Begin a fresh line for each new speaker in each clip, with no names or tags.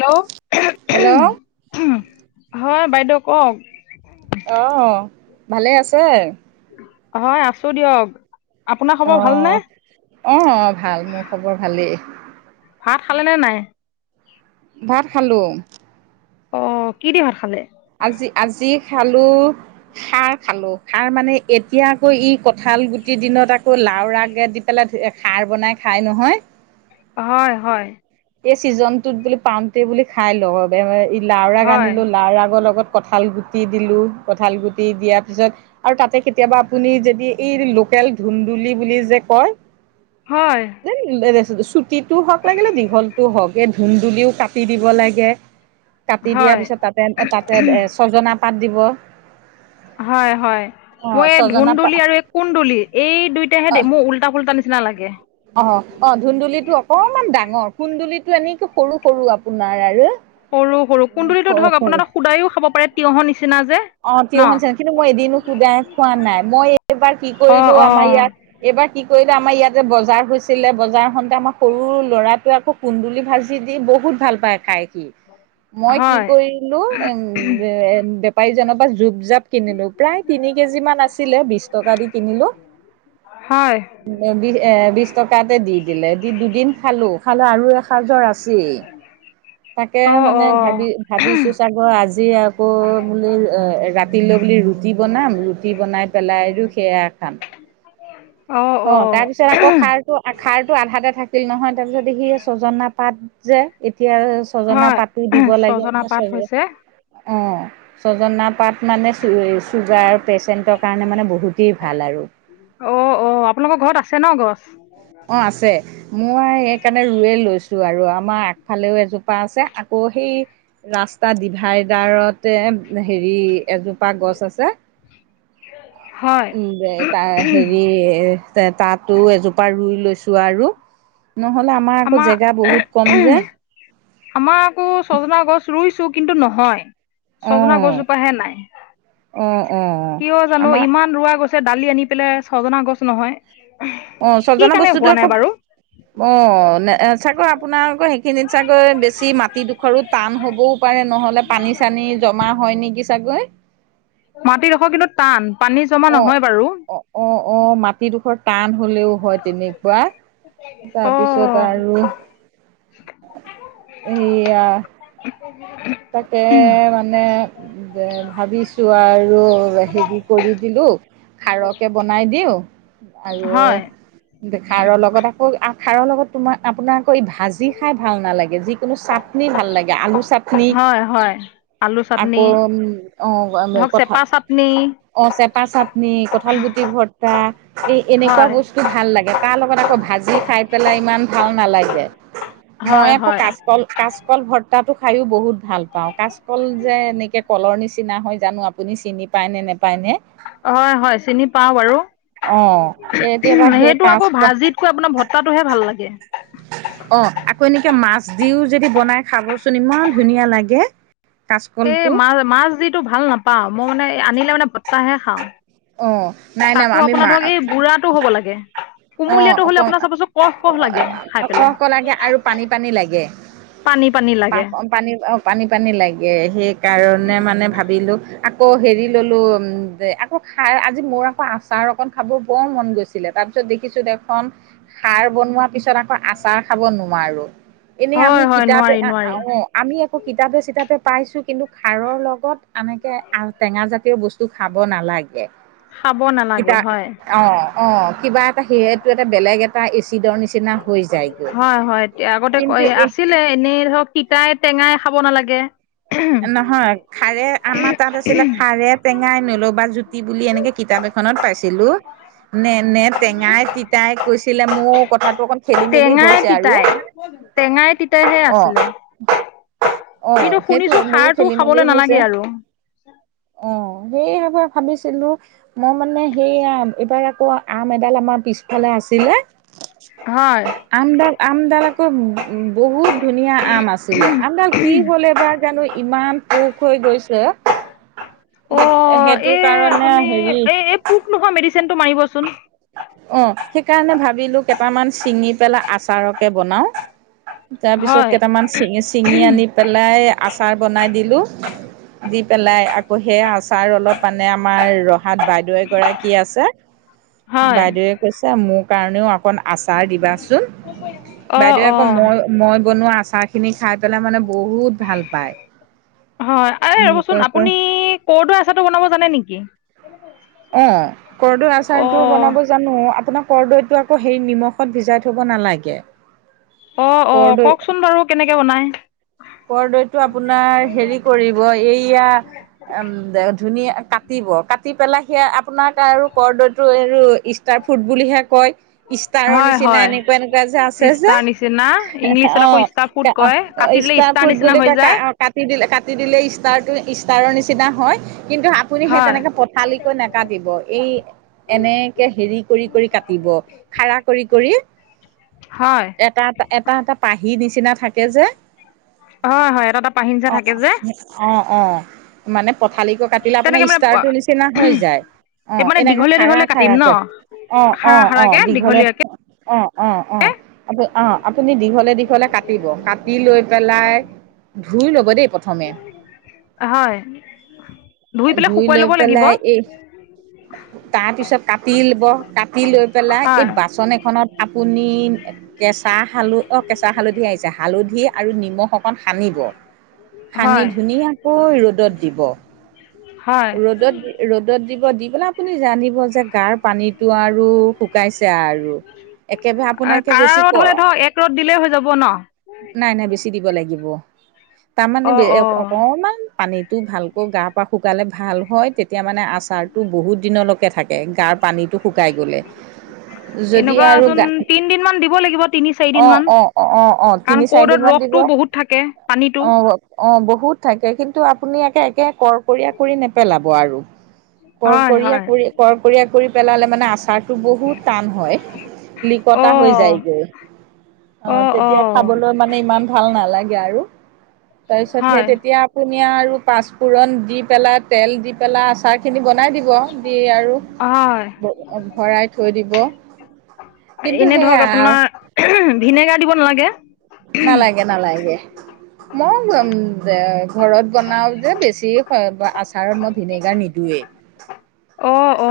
Hello হয় বাইদেউ কওক?
অঁ ভালেই আছে।
হয় আছো দিয়ক। আপোনাৰ খবৰ
অ
ভালনে
অ ভাল মোৰ খবৰ ভালেই।
ভাত, খালেনে নাই?
ভাত, খালোঁ।
অ কি দি ভাত, খালে।
আজি আজি খালো খাৰ, খালো খাৰ মানে। এতিয়া আকৌ ই কঁঠাল, গুটি প্ৰতিদিনত আকৌ লাওৰ আগে দি পেলাই খাৰ বনাই খাই নহয়।
হয় হয়।
এই চিজনটোত বো পাওঁতে বুলি খাই ল লাও ৰাগ
হয়
আনিলো লাওৰ আগৰ লগত- কঁঠাল, গুটি দিলোঁ কঁঠাল, গুটি দিয়াৰ পিছত আৰু তাতে কেতিয়াবা আপুনি যদি এই লোকেল ধুন্দুলি, বুলি যে কয়।
হয়।
চুটীটো হক লাগিলে দীঘল। টো হওঁক এ ধুন্দুলিও, কাটি দিব লাগে। কাটি দিয়াৰ
হয়
পিছত তাতে তাতে ছজনা, পাত দিব।
হয় হয়।
অ
মই
ছজনা পাত
ধুন্দুলি, আৰু এই কুন্দুলি, এই দুইটাহে মোৰ উল্টা পুল্টা নিচিনা লাগে।
অ অ ধুন্দুলিটো, অকমান ডাঙৰ কুন্দুলিটো, এনেকে সৰু সৰু আপোনাৰ আৰু।
সৰু সৰু কুন্দুলিটো ধৰক আপোনাৰো সুদায়ো খাব পাৰে তিয়হৰ, নিচিনা যে্
অ তিয়হ, নিচিনা কিন্তু মই এদিনো সুদাই খোৱা নাই মই এইবাৰ কি
অ
কৰিলো
অ
আমাৰ ইয়াত। এইবাৰ কি কৰিলে আমাৰ ইয়াতে বজাৰ হৈছিলে বজাৰ হওতে আমাৰ সৰু ল'ৰা ত আকৌ কুন্দুলি ভাজি দি বহুত ভাল পায় খাই সি মই কি
হয়
কৰিলো এম বেপাৰীজনৰ পৰা জুপ জাপ কিনিলো প্ৰায় তিনি কেজি মান আছিলে বিশ টকা দি কিনিলোঁ।
হয়
বি এ বিশ টকাতে দি দিলে দি দুদিন খালো খালো আৰু এসাঁজৰ আছেই। তাকে
অ অ
মানে ভাবি ভাবিছো চাগৈ আজি আৰু আকৌ বুলি ৰাতিলৈ বুলি ৰুটি বনাম ৰুটি বনাই পেলাই আৰু সেয়া খাম।
অ অ
তাৰপিছত আকৌ খাৰটো খাৰটো আধাতে থাকিল নহয় তাৰপিছত দেখি ছজনা পাত যে এতিয়া ছজনা
হয়
পাতো দিব লাগে
ছজনা
অ
পাত হৈছে
ছজনা পাত মানে চ চুগাৰ পেচেন্টৰ কাৰণে মানে বহুতেই ভাল আৰু
অ অ আপোনালোকৰ ঘৰত আছে ন গছ
অ আছে মই সেইকাৰণে ৰুৱে লৈছো আৰু আমাৰ আগফালেও এজোপা আছে আকৌ সেই ৰাস্তাৰ ডিভাইডাৰতে হেৰি এজোপা গছ আছে
হয়
উম যে তাৰ হেৰি তাতো এজোপা ৰুই লৈছো আৰু নহ'লে আমাৰ আকৌ জেগা বহুত কম যে-
আমাৰ আকৌ ছজনা গছ ৰুইছো কিন্তু নহয় ছজনা
অ',
গছজোপাহে নাই।
অ', অ',
কিয় জানো
আমাৰ
ইমান ৰোৱা গছে ডালি আনি পেলাই ছজনা গছ নহয়।
অ
কি
ছজনা
কাৰণে
বস্তুতো
হোৱা নাই
আকৌ
বাৰু
অ চাগৈ আপোনালোকৰ সেইখিনিত চাগৈ বেছি মাটি দু সৰু টান হবও পাৰে নহলে পানী চানী জমা হয় নেকি চাগৈ
মাটিডোখৰ কিন্তু টান পানী জমা
অ'
নহয় বাৰু
অ' অ অ মাটিডোখৰ টান হলেও হয় তেনেকুৱা
অ',
তাৰপিছত আৰু সেইয়া
[inaudible]
তাকে মানে যে ভাবিছো আৰু হেৰি কৰি দিলো। খাৰকে বনাই দিওঁ আৰু
হয়
খাৰৰ লগত- খাৰৰ লগত- তোমাক আপোনাক আকৌ এই ভাজি খাই ভাল নালাগে যিকোনো চাটনি ভাল লাগে আলু চাটনি- পনিক
হয় হয় আলু চাটনি
আকৌ
ধৰক চেপা
কঁঠাল
চাটনি
অ চেপা চাটনি কঁঠাল গুটি ভৰ্তা এই এনেকুৱা
হয়
বস্তু- ভাল লাগে তাৰ লগত আকৌ ভাজি খাই পেলাই ইমান ভাল নালাগে মই
হয়
আকৌ
হয়
ক- কল কাচকল ভৰ্তাটো খায়ো বহুত ভাল পাওঁ কাচকল যে এনেকৈ কলৰ নিচিনা হয় জানো আপুনি চিনি পায় নে নেপায়। পায়নে-
হয় হয় চিনি পাও বাৰু-
অ' কেতিয়াবা সেই
সেইটো আকৌ
কাচকল
ভাজিতকৈ আপোনাৰ ভত্তাটোহে ভাল লাগে
অ আকৌ এনেকে মাছ দিও যদি বনাই খাবচোন ইমান ধুনীয়া লাগে।
এই
কাচকলটো
মাছ মাছ যিটো ভাল নাপাওঁ মই মানে আনিলে মানে ভত্তাহে খাওঁ-
অ নাই নাই
তাকো
আমি
আপোনাৰ ধৰক
মা-
এই বুঢ়াটো হ'ব লাগে
অ',
কুমলীয়াটো হ'লে
অক
আপোনাৰ চাবচোন কহ কহ লাগে খাই
অক
পেলাই
অক লাগে, আৰু পানী পানী লাগে।
পানী, পানী, লাগে।
পানী, পানী, পানী লাগে সেইকাৰণে মানে ভাবিলোঁ আকৌ হেৰি ল'লোঁ উম যে আকৌ খাই আজি মোৰ আকৌ আচাৰ অকন খাব বৰ মন গৈছিলে, তাৰপিছত দেখিছো দেখন সাৰ বনোৱা পিছত আকৌ আচাৰ খাব নোৱাৰোঁ। এনেই আমি
হয় হয়
কিতাপ
নোৱাৰি নোৱাৰি
[unintelligible] আমি একো কিতাপে চিতাপে পাইছো কিন্তু খাৰৰ লগত আনেকে আ-টেঙা জাতীয় বস্তু খাব নালাগে।
খাব নালাগে
কিতা
হয়
অ', অ', কিবা এটা সি এইটো এটা বেলেগ এ টা এচিডৰ নি
হয়, হয়। এতিয়া আগতে ক এ আছিলে এনেই ধৰক তিতাই, টেঙাই খাব নালাগে।
নহয় খাৰে, আমাৰ তাত আছিলে খাৰে টেঙাই ন'লবা জুতি বুলি এনেকে কিতাপ এখনত পাইছিলোঁ। নে নে টেঙাই তিতাই কৈছিলে মোৰ কথাটো অকণ খেলি মেলি
টেঙাই
হৈছে আৰু।
তিতাই টেঙাই তিতাইহে
অ
আছিলে।
অ',
কিন্তু শুনিছো
সেইটোয়ে মোৰো
সাৰটো
খেলি
খাবলৈ
মেলিও হৈছে।
নালাগে আৰু
অ', সেইবাবে ভাবিছিলোঁ মই মানে সেইয়া, এইবাৰ আকৌ আম এডাল আমাৰ পিছফালে আছিলে।
হয়।
আমডাল আমডাল আকৌ বহুত ধুনীয়া আম আছিলে, আমডাল কি হ'ল এইবাৰ জানো ইমান পোক হৈ গৈছে,
অ
সেই সেইটো
এই
কাৰণে
আপুনি
হেৰি
এই এই পোক নোহোৱা মেডিচেনটো মাৰিবচোন।
অ', সেইকাৰণে ভাবিলো কেইটামান ছিঙি পেলাই আচাৰকে বনাও। তাৰপিছত
হয়
কেইটামান চিঙ, চিঙি আনি পেলাই আচাৰ বনাই দিলোঁ। দি পেলাই আকৌ সেই আচাৰ অলপ মানে আমাৰ ৰহাত বাইদেউ এগৰাকী আছে।
হয়
বাইদেউৱে কৈছে মোৰ কাৰণেও অকণ আচাৰ দিবাচোন।
অ
বাইদেউৱে
অ
আকৌ মই মই বনোৱা আচাৰখিনি খাই পেলাই মানে বহুত ভাল পায়। [unintelligible]
হয় আৰে ৰ'বচোন আপুনি কৰদৈ আচাৰটো বনাব জানে নেকি?
অ', কৰদৈৰ
অ
আচাৰটো বনাব য জানো, আপোনাৰ কৰদৈটো আকৌ হেই নিমখত ভিজাই থব নালাগে।
অ', অ',
কৰদৈ
কওকচোন বাৰু কেনেকে বনাই?
কৰদৈটো আপোনাৰ হেৰি কৰিব এইয়া [unintelligible] ধুনীয়া কাটিব, কাটি পেলাই সেইয়া আপোনাক আৰু কৰদৈতো আৰু ষ্টাৰ ফুড বুলিহে কয়। ইষ্টাৰৰ
হয়
নিচিনা এনে
হয়
এনেকুৱা এনেকুৱা যে আছে যে।
ষ্টাৰ নিচিনা ইংলিছত আকৌ ষ্টাৰ ফুড কয়
অ', [unintelligible]
কাটি দিলে ষ্টাৰ
ইস্টাৰফুড
নিচিনা
বুলি
হৈ
কয় কা
যায়
অ', কাটি দিলে কাটি দিলে ইষ্টাৰটো ইষ্টাৰৰ নিচিনা হয়, কিন্তু আপুনি সেই
হয়
তেনেকে পঠালিকৈ নেকাটিব, এই এনেকে হেৰি কৰি, কৰি কাটিব। খাৰা কৰি, কৰি।
হয়
এটা, এটা, এটা, এটা পাহি নিচিনা থাকে যে।
অ', হয় এটা, এটা পাহিন যে
অ',
থাকে যে
অ', অ', অ', মানে পঠালিকৈ কাট দিলে আপোনাৰ
তেনেকে মানে
ইষ্টাৰটোৰ নিচিনা হৈ যায়।
এই
অঁ
মানে
এনেকে
দীঘলীয়া
খাৰা
দীঘলীয়া কাটিম ন
খাৰাকে অঁ
খাৰা
অঁ অঁ
খাৰাকে
দীঘলে-
দীঘলীয়াকে
অঁ অঁ অঁ আ অঁ আপুনি দীঘলে দীঘলে কাটিব কাটি লৈ পেলাই- ধুই ল'ব দেই প্ৰথমে
হয় পেলাই
ধুই
শুকুৱাই
লয়
ল'ব লাগিব
পেলেলাই এই তাৰ পিছত কাটি লব কাটি লৈ পেলাই এই
হয়
বাচন এখনত আপুনি কেঁচা হাল অঁ কেঁচা হালধি আহিছে হালধি আৰু নিমখ অক- অকন সানিব সানি
হয়
ধুনীয়াকৈ ৰ'দত দিব-
হয়
ৰ'দত দি- ৰ'দত দিব দি পেলাই আপুনি জানিব যে গাৰ পানীতটো আৰু শুকাইছে আৰু- একেভা আপোন একে
কাৰা
বেছি
ৰ'দ হ'লে
কৰা
ধৰক এক ৰ'দ দিলেই হৈ যাব ন
নাই নাই বেছি দিব লাগিব তাৰমানে
অ অ
অকমান পানীত। তো ভালকৈ গা পা শুকালে ভাল হয় তেতিয়া মানে আচাৰতটো বহুত দিনৰ লগত শুকে থাকে গাৰ পানীটো শুকাই গ'লে। যদি আৰু
এনেকুৱাচোন
গা
তিন দিন মান দিব লাগিব তিনি চাৰি
অ
দিন মান
অ অ অ অ
কাৰণ
তিনি চাৰিদিন
ক'ৰদৈত ৰসতটো বহুত- থাকে পানীতটো
অঁ বহুত থাকে কিন্তু আপুনি একে একে কৰকীয়া কৰি নেপেলাব আৰু।
হয়
কৰকীয়া
হয়
কৰি কৰকীয়া কৰি পেলালে মানে আচাৰ- তটো বহুত টান হয়
অ
লিকতা হৈ যায়গে।
অ
অঁ
অ
তেতিয়া খাবলৈ মানে ইমান- ভাল নালাগে আৰু তাৰপিছত
হয়
হে আপুনি আৰু পাছপুৰন দি পেলাই তেল দি পেলাই আচাৰ খি খিনি বনাই দিব দি আৰু
হয়
ভৰাই থৈ দিব। কিন্তু সেয়া-
আহো ভিনেগাৰ দিব নালাগে।
নালাগে নালাগে। মই ঘৰত বনাওঁ যে বেছি আচাৰত মই ভিনেগাৰ নিদিওঁৱেই।
অঁ অঁ!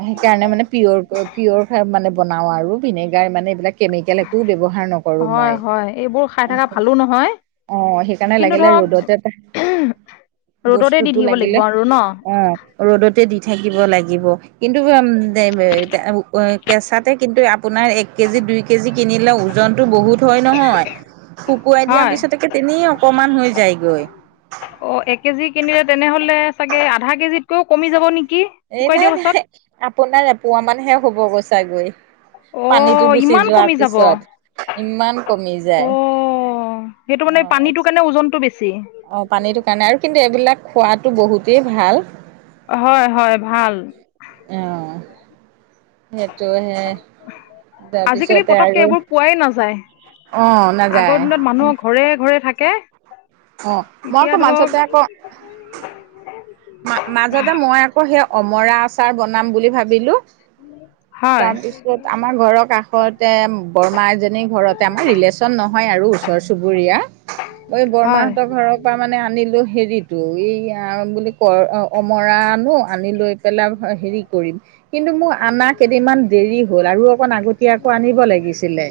সেইকাৰণে মানে পিয়ৰ পিয়ৰ মানে বনাও আৰু ভিনেগাৰ মানে এইবিলাক কেমিকেল একো ব্যৱহাৰ নকৰে
হয়ঁ হয়ঁ এইবোৰ খাই থকা ভালো নহয়।
অঁ সেইকাৰণে
কিন্তু
লাগিলে
ধৰক
ৰ'দতে পাই-
ৰ'দতে দি
বস্তুতো
থাকিব লাগিব
লাগিলে
আৰু ন
অ ৰ'দতে দি থাকিল। দিব লাগিব কিন্তু তে কেঁচাতে কিন্তু আপোনাৰ এক কেজি দুই কেজি কিনিলেও ওজন- ওজনটো বহুত হয়ঁ নহয় শুকুৱাই দিয়া
হয়
পিছতকে তেনেই অকমান হৈ যায়গৈ।
অঁ এক কেজি কিনিলে তেনেহলে চাগে আধা কেজিতকৈও কমি যাব নেকি?
এই
শুকুৱাই
নাই
দিয়া
ন
পাছত
আপোনাৰ এ পুৱা মানহে হ'ব গৈছাগৈ। পানীতটো
অ'
গুচি
ইমান
যোৱাৰ
কমি যাব
পিছত ইমান- কমি
অ'
যায়
সেইটো মানে
অঁ।
পানীটোৰ কাৰণে ওজনটো বেছি
অঁ পানীটো কাৰণে আৰু কিন্তু এইবিলাক খোৱাতো বহুতেই ভাল।
হয়ঁ হয়ঁ ভাল।
অঁ সেইটো হে।
আজিকালি পতককে এইবোৰ পোৱাই নাযায়।
অ নাযায়
আগৰ দিনত মানুহৰ ঘৰে ঘৰে থাকে।
অঁ মই
এতিয়া
আকৌ
ধৰক
মাছতে আকৌ। মা মাজতে মই আকৌ সেই অমৰা আচাৰ বনাম বুলি ভাবিলোঁ।
হয়
তাৰ পিছত আমাৰ ঘৰৰ কাষতে বৰমা এজনী ঘৰতে আমাৰ ৰিলে চন নহয় আৰু ওচৰ চুবুৰীয়া, ঐ
হয়
বৰমাহতঁৰ ঘৰত তাৰ মানে আনিলো হেৰিটো এইয়া বুলি কয় অ অমৰা আনো আনি লৈ পেলাভ হা হেৰি কৰিম। কিন্তু মোৰ আনা কেইদিনমান দেৰি হ'ল আৰু অকণ আগতীয়াকৈ আনিব লাগিছিলে।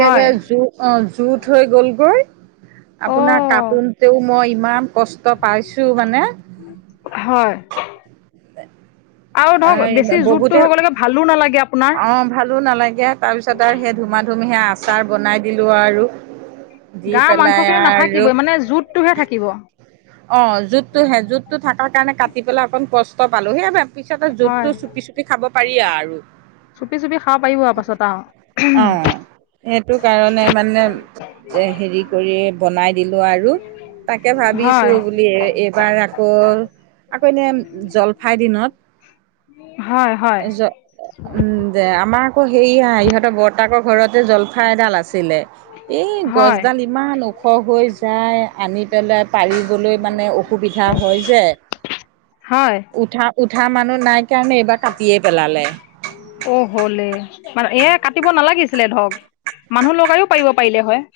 হয়
জোত অঁ জোত হৈ গলগৈ। আপোনাৰ
অ'
কাপোনতেও মই ইমান কষ্ট পাইছোঁ মানে।
হয়। আৰু
এ
ধৰক বেছি জোতটো হ'ব লাগে ভালো নালাগে আপোনাৰ।
অঁ ভালো নালাগে। তাৰপিছত আৰু সেই ধুমা ধুম হে আচাৰ বনাই দিলোঁ আৰু। দি
গা
পেলাই
মাংসখিনি
আৰু
নাথাকিবই মানে জুতটোহে থাকিব।
অঁ জোতটো হে জোতটো থাকা কাৰণে কাটি পেলাই অকন কষ্ট পালো। সেইবাবে পিছতে জোতটো
হয়
চুপি চুপি খাব পাৰি আৰু।
চুপি চুপি খাব পাৰিব আৰু পাছত
অ
আও।
সেইটো কাৰণে মানে এ হেৰি কৰি বনাই দিলো আৰু তাকে ভাবি
হয়
ছো বুলিয়ে এইবাৰ আকৌ আকৌ এনে জলফাইৰ দিনত
হয় হয়।
জ উম দে আমাৰ আকৌ সেয়া ইহঁতৰ বৰতাকৰ ঘৰত তে জলফাই এডাল আছিলে, এই
হয়
গছডাল ইমান ওখ হৈ যায় আনি পেলাই পাৰিবলৈ মানে অ সুবিধা হয় যে
হয়
উঠা উঠা মানুহ নাই কাৰণে এইবাৰ কাটিয়ে পেলালে।
অ হ'লে, মানে এ কাটিব নালাগিছিলে ধৰক। মানুহ লগাইও পাৰিব পাৰিলে হয়।